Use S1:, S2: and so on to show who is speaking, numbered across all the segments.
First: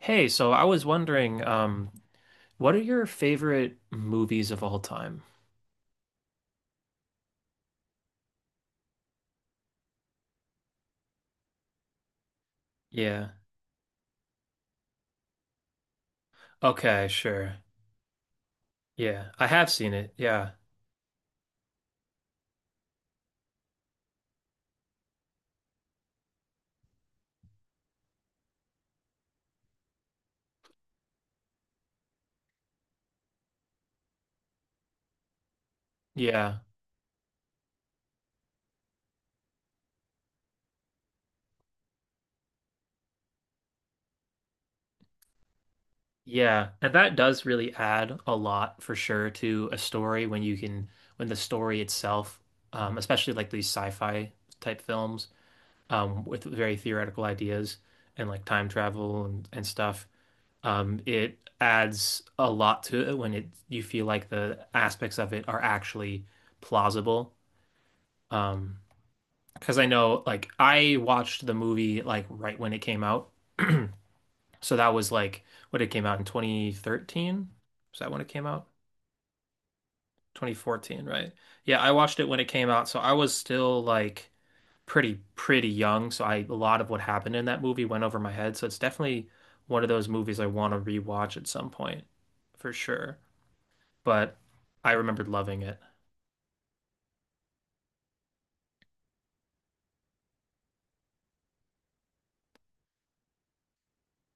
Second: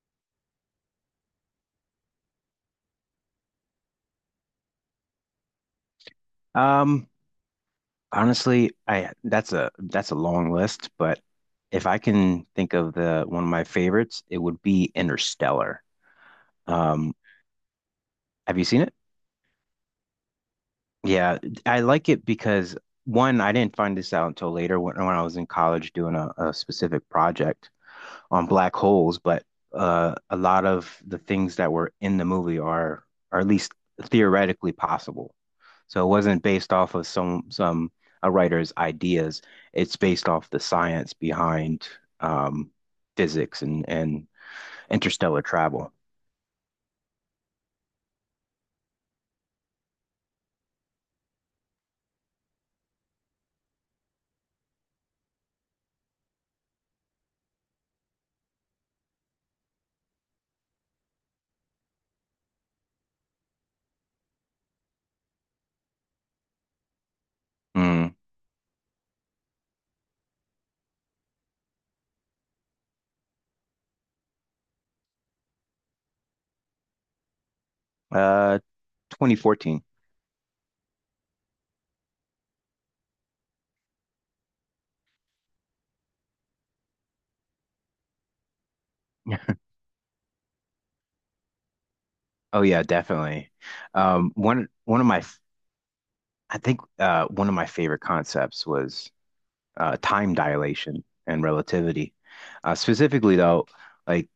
S1: Hey, so I was wondering, what are your favorite movies of all time?
S2: Um, honestly, I that's a long list, but if I can think of the
S1: Yeah.
S2: one of my favorites, it would be Interstellar.
S1: Okay,
S2: Um,
S1: sure.
S2: have you seen it?
S1: Yeah, I have seen it. Yeah.
S2: Yeah, I like it because one, I didn't find this out until later when I was in college doing a specific project on black holes, but a lot of the things that were in the movie are at least theoretically possible. So it wasn't
S1: Yeah.
S2: based off of some a writer's ideas. It's based off the science behind um, physics and interstellar travel.
S1: Yeah. And that does really add a lot for sure to a story when you can, when the story itself, especially like these sci-fi type films, with very theoretical ideas and like time travel and stuff. It adds a lot to it when it You feel like the aspects of it are actually plausible.
S2: Mm.
S1: Um, because I know like I watched the movie like right when it came out. So that was like what, it came out in 2013. Was that when it came
S2: Uh,
S1: out?
S2: 2014.
S1: 2014, right? Yeah, I watched it when it came out, so I was still like pretty young, so I, a lot of what happened in that movie went over my head. So it's definitely one of those movies I want to rewatch at some point,
S2: Oh
S1: for
S2: yeah,
S1: sure.
S2: definitely.
S1: But
S2: One
S1: I
S2: one of my
S1: remembered
S2: f-
S1: loving it.
S2: I think one of my favorite concepts was time dilation and relativity. Specifically though, like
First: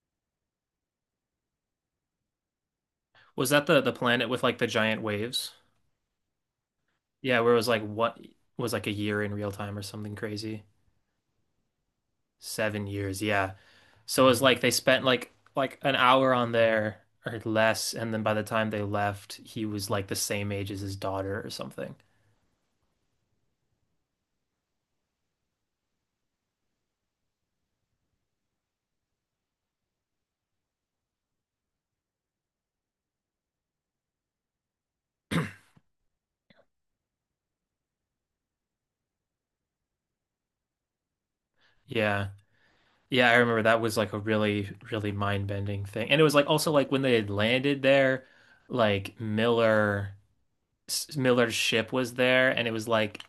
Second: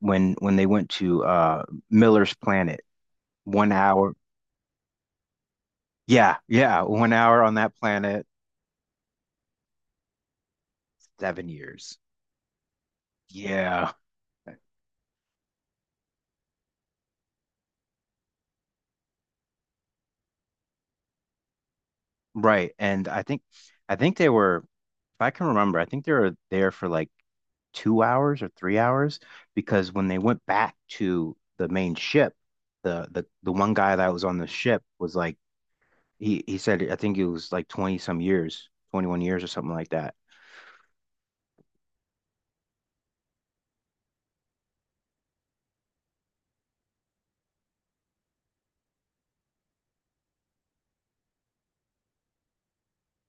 S2: when they went to Miller's planet,
S1: Was that
S2: one
S1: the
S2: hour.
S1: planet with like the giant waves?
S2: Yeah, yeah, one
S1: Yeah,
S2: hour
S1: where it
S2: on
S1: was
S2: that
S1: like what,
S2: planet,
S1: was like a year in real time or something crazy.
S2: 7 years.
S1: 7 years, yeah.
S2: Yeah,
S1: So it was like they spent like an hour on there or less, and then by the time they left, he was like the same age as his daughter or something.
S2: right. I think they were, if I can remember, I think they were there for like 2 hours or 3 hours because when they went back to the main ship, the one guy that was on the ship was like he said I think it was like 20 some years, 21 years or something like that.
S1: Yeah. Yeah, I remember that was like a really, really mind-bending thing. And it was like also like when they had landed there, like Miller's ship was there and it was like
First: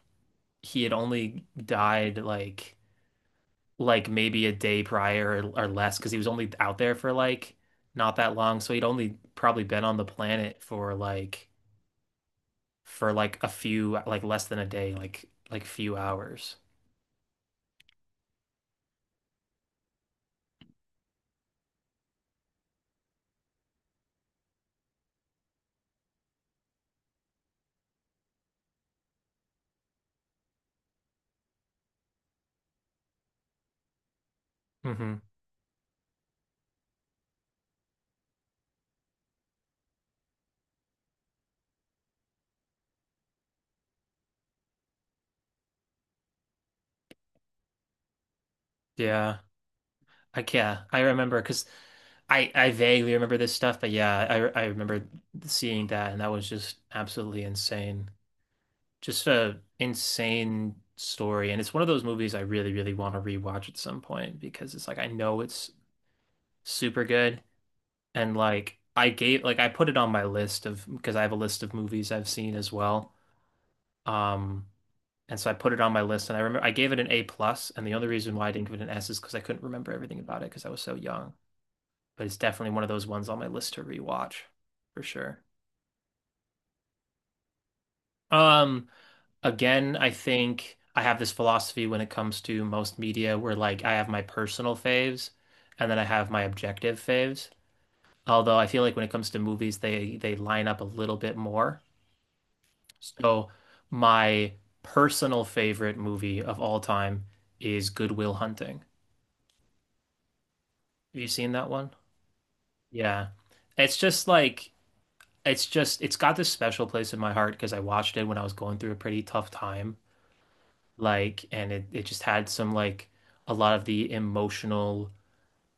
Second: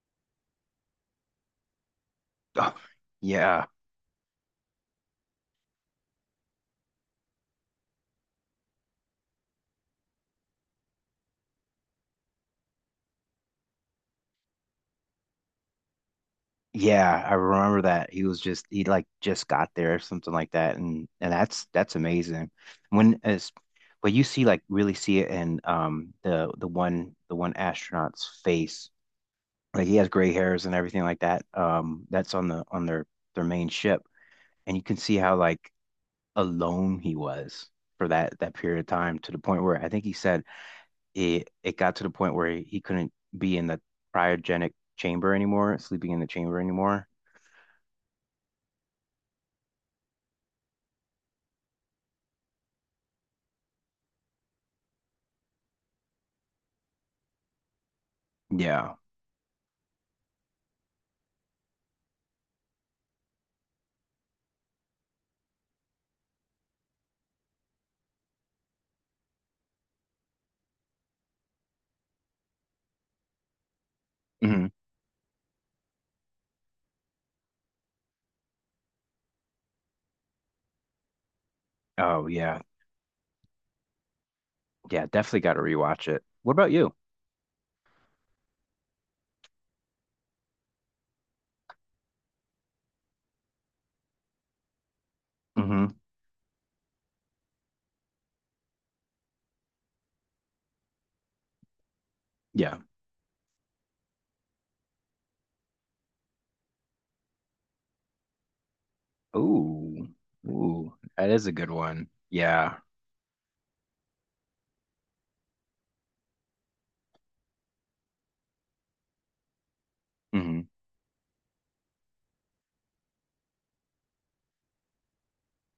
S1: he had only died
S2: Oh, yeah.
S1: like maybe a day prior or less because he was only out there for like not that long. So he'd only probably been on the planet for like a few, like less than a day, like few hours.
S2: Yeah, I remember that. He was just he like just got there or something like that and that's amazing. When as but you see like really see it in the one astronaut's face. Like he has gray hairs and everything like that. That's on the on their main ship and you can see
S1: Hmm.
S2: how like alone he was for that period of time to the point where I think he said it got to the point where he couldn't be in the cryogenic chamber anymore, sleeping in the chamber anymore.
S1: Yeah. I, yeah, I remember because I vaguely remember this stuff, but yeah, I remember seeing that and that was just absolutely insane.
S2: Yeah.
S1: Just a insane story. And it's one of those movies I really, really want to rewatch at some point because it's like I know it's super good. And like I gave, like I put it on my list of, because I have a list of movies I've seen as well. Um,
S2: Mhm.
S1: and so I put it on my list and I remember I gave it an A plus and the only reason why I didn't give it an S is because I couldn't remember everything about it because I was so young. But
S2: Oh
S1: it's
S2: yeah.
S1: definitely one of those ones on my list to rewatch for
S2: Yeah, definitely
S1: sure.
S2: got to rewatch it. What about you?
S1: Um Again, I think I have this philosophy when it comes to most media where like I have my personal faves
S2: Hmm.
S1: and then I have my objective faves. Although I feel like when it comes to movies, they line up a little bit more.
S2: Yeah.
S1: So my personal favorite movie of all time is Good Will Hunting.
S2: Ooh. Ooh,
S1: Have you
S2: that is
S1: seen
S2: a
S1: that
S2: good
S1: one?
S2: one. Yeah.
S1: Yeah. It's just like, it's just, it's got this special place in my heart because I watched it when I was going through a pretty tough time
S2: Hmm.
S1: like, and it just had some like a lot of the emotional,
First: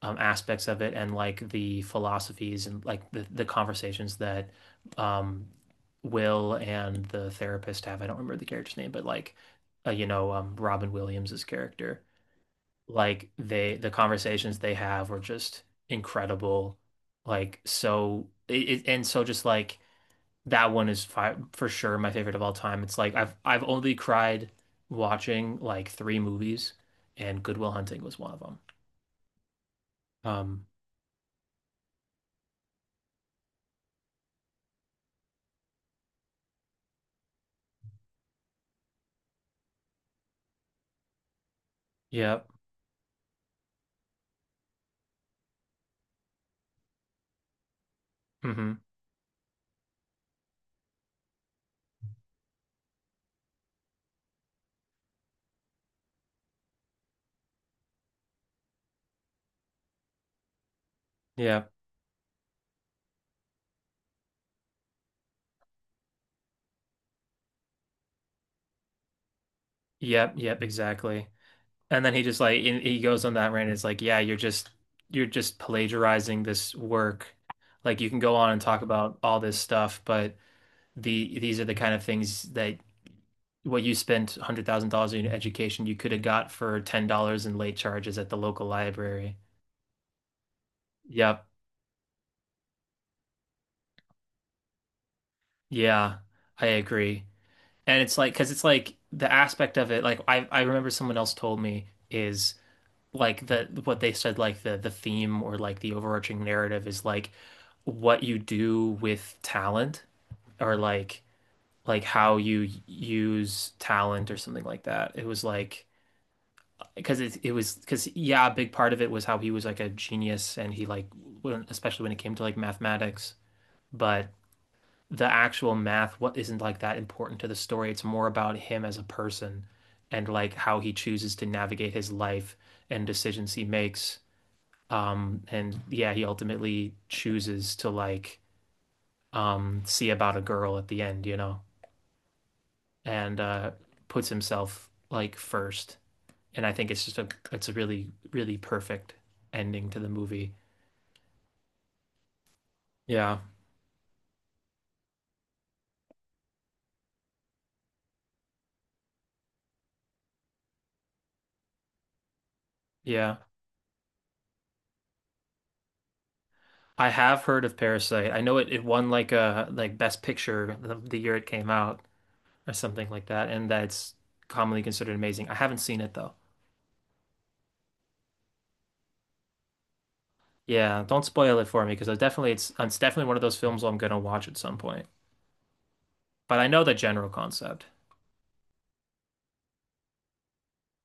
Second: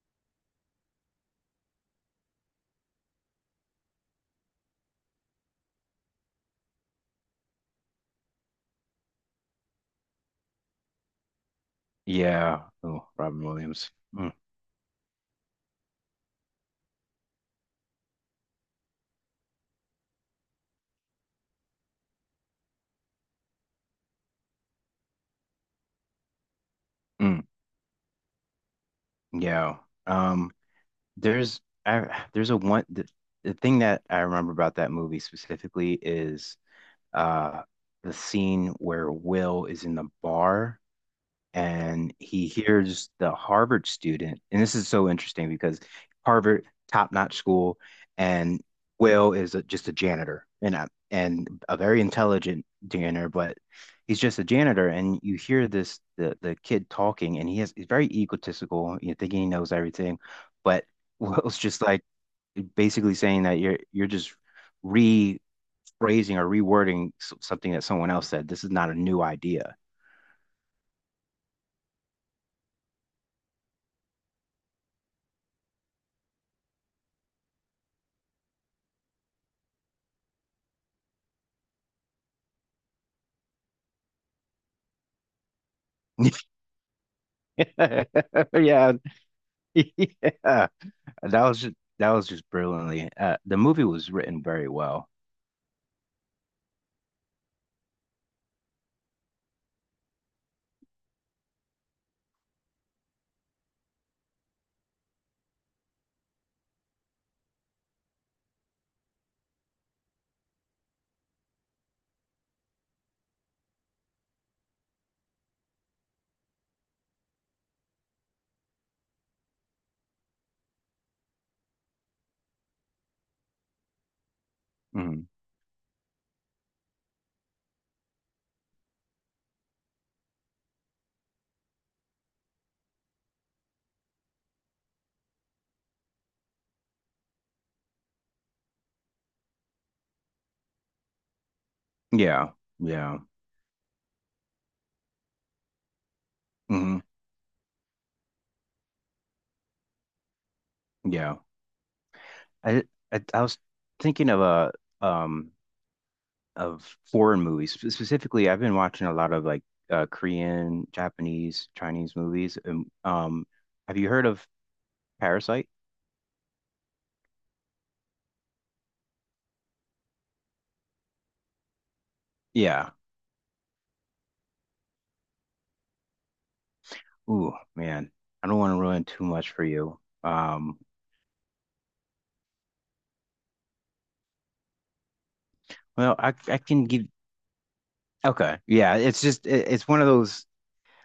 S1: aspects of it and like the philosophies and like the conversations that, um, Will and the therapist have, I don't remember the character's name but like, you know, um, Robin Williams's character,
S2: Yeah. Oh,
S1: like
S2: Robin
S1: they, the
S2: Williams. Mm.
S1: conversations they have were just incredible, like so it and so just like that one is fi for sure my favorite of all time. It's like I've only cried watching like 3 movies,
S2: Mm.
S1: and Good Will Hunting was one of them.
S2: Yeah. Um,
S1: Um,
S2: there's the thing that I remember about that movie specifically is uh the scene where Will is in the bar and
S1: yep,
S2: he hears the Harvard student, and this is so interesting because Harvard, top-notch school, and
S1: mm-hmm,
S2: Will is a, just a janitor and and a very intelligent janitor, but he's just a janitor. And you hear this the kid talking, and he's very egotistical, you know, thinking he knows everything, but Will's
S1: yep,
S2: just like basically saying that you're just rephrasing or rewording something that someone else said. This is not a new idea.
S1: yep, yep, exactly. And then he just like in, he goes on that rant. It's like, yeah, you're just plagiarizing this work. Like you can go on and talk about all this stuff, but these are the kind of things that what you spent $100,000 in education you could have got for $10 in late charges at the local
S2: Yeah, yeah.
S1: library. Yep.
S2: That was just brilliantly. The movie was written very well.
S1: Yeah, I agree. And it's like, because it's like the aspect of it, like I remember someone else told me is like the, what they said, like the theme or like the overarching narrative is like what you do with talent, or like how you use talent or something like that. It was like because it was, because yeah, a big part of it was how he was like a genius and he like when, especially when it came to like mathematics, but
S2: Hmm.
S1: the actual math, what, isn't like that important to the story, it's more about him as a person and like how he chooses to navigate his life and decisions he makes, um, and yeah, he ultimately chooses to like, um, see about a girl at the end, you know,
S2: Yeah, yeah,
S1: and, uh, puts himself like first, and I think
S2: hmm,
S1: it's just a, it's a really, really perfect ending to the movie.
S2: yeah. I,
S1: Yeah,
S2: I was thinking of a um of foreign movies specifically. I've been watching a lot of like Korean, Japanese, Chinese movies.
S1: yeah,
S2: Have you heard of Parasite?
S1: I have heard of Parasite. I know it, it won like a like Best Picture the year it came out or
S2: Yeah.
S1: something like that, and that's commonly considered amazing. I haven't seen it though.
S2: Ooh, man, I don't want to ruin too much for you. Um,
S1: Yeah, don't spoil it for me because I definitely, it's definitely one of those films I'm gonna watch at some point.
S2: well,
S1: But
S2: I
S1: I know
S2: can
S1: the
S2: give.
S1: general concept.
S2: Okay, yeah, it's just it's one of those.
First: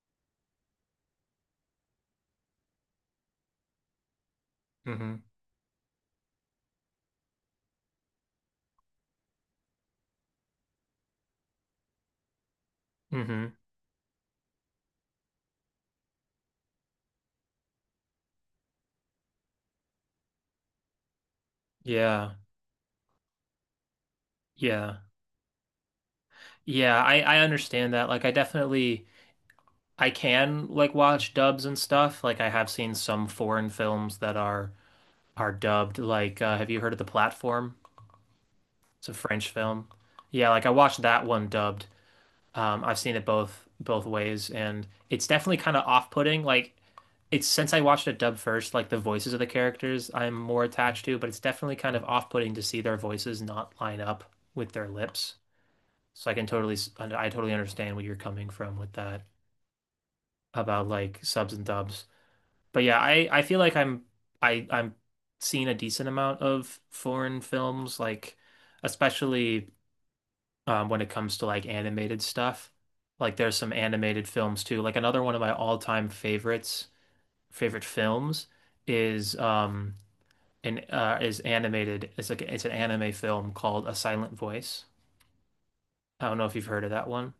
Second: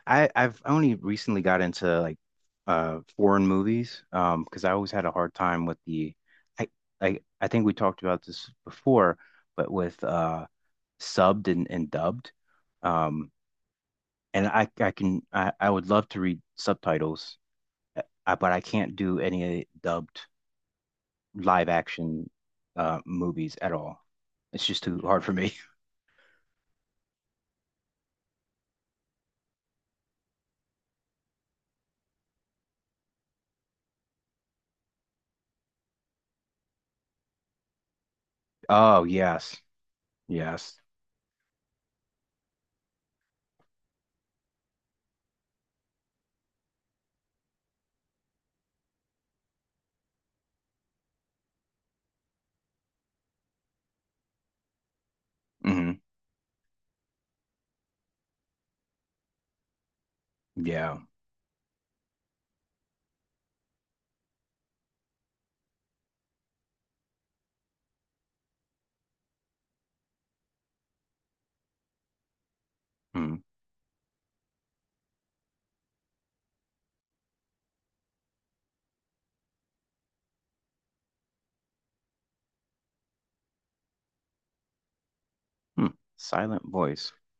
S2: I've only recently got into like foreign movies because I always had a
S1: Hmm.
S2: hard time with the I I think we talked about this before, but with subbed and dubbed, um,
S1: Hmm.
S2: and I can I would love to read subtitles, but I can't do any dubbed live action
S1: Yeah.
S2: movies at all. It's just
S1: Yeah.
S2: too hard for me.
S1: Yeah, I understand that. Like I definitely, I can like watch dubs and stuff. Like I have seen some foreign films that are dubbed. Like, have you heard of The Platform?
S2: Oh,
S1: It's a French
S2: yes.
S1: film. Yeah, like I
S2: Yes.
S1: watched that one dubbed. I've seen it both ways, and it's definitely kind of off-putting. Like it's, since I watched it dubbed first, like the voices of the characters I'm more attached to, but it's definitely kind of off-putting to see their voices not line up with their lips.
S2: Hmm.
S1: So I can totally, I totally understand where you're coming from with that about
S2: Yeah.
S1: like subs and dubs. But yeah, I feel like I'm, I'm seeing a decent amount of foreign films, like especially, when it comes to like animated stuff. Like
S2: Mm.
S1: there's some animated films too. Like another one of my all-time favorites, favorite films is, um, an is animated. It's like it's an anime film called A Silent Voice.
S2: Hmm.
S1: I don't know if
S2: Silent
S1: you've heard of that
S2: voice.
S1: one.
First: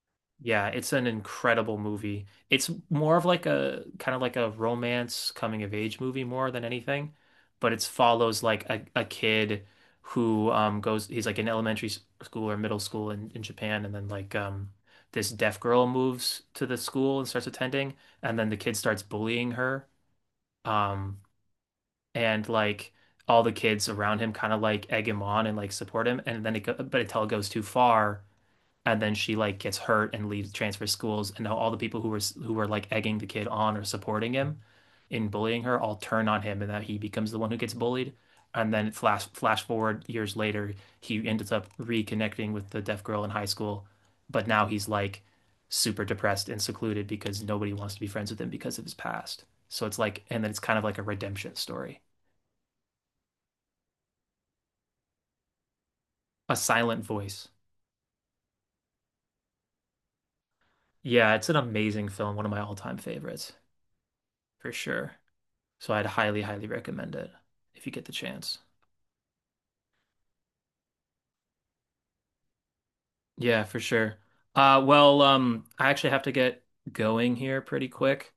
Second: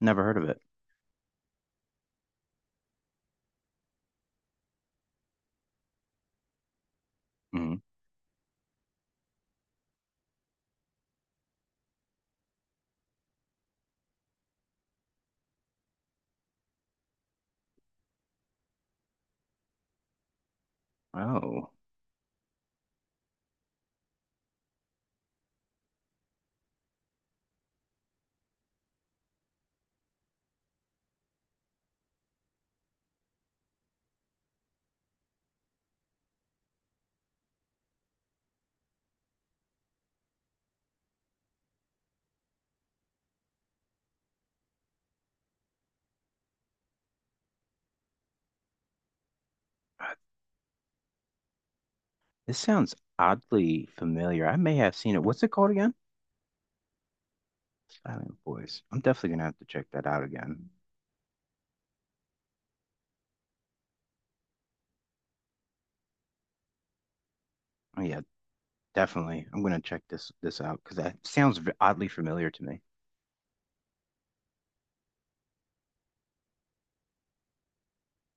S2: Never heard of it.
S1: Yeah, it's an incredible movie. It's more of like a kind of like a romance coming of age movie more than anything, but
S2: Hmm.
S1: it follows like a kid who, um, goes, he's like in elementary school or middle school in Japan, and then like, um, this deaf girl moves to the school and starts attending and then the kid starts bullying her, um,
S2: Oh,
S1: and like all the kids around him kind of like egg him on and like support him, and then but until it goes too far and then she like gets hurt and leaves, transfer schools, and now all the people who were, who were like egging the kid on or supporting him in bullying her all turn on him, and that he becomes the one who gets bullied, and then flash forward years later he ends up reconnecting with the deaf girl in high school but now he's like super depressed and secluded because nobody wants to be friends with him because of his past, so it's like, and then it's kind of like a redemption story.
S2: this sounds oddly familiar. I may have seen it. What's it called again?
S1: A silent voice.
S2: Silent voice. I'm definitely gonna have to check that out again.
S1: Yeah, it's an amazing film, one of my all-time favorites for sure. So I'd highly, highly recommend it if you
S2: Oh
S1: get the
S2: yeah,
S1: chance.
S2: definitely. I'm gonna check this out because that sounds oddly familiar to me.
S1: Yeah, for sure. Well, I actually have to get going here pretty quick.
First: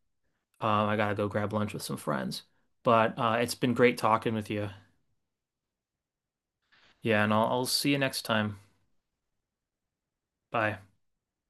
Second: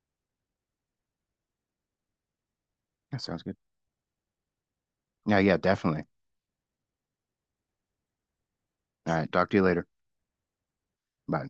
S1: I gotta go grab lunch with some friends. But,
S2: That sounds
S1: it's
S2: good.
S1: been great talking with you.
S2: Yeah, yeah, definitely.
S1: Yeah, and I'll see you next time.
S2: All right, talk to you later.
S1: Bye.
S2: Bye.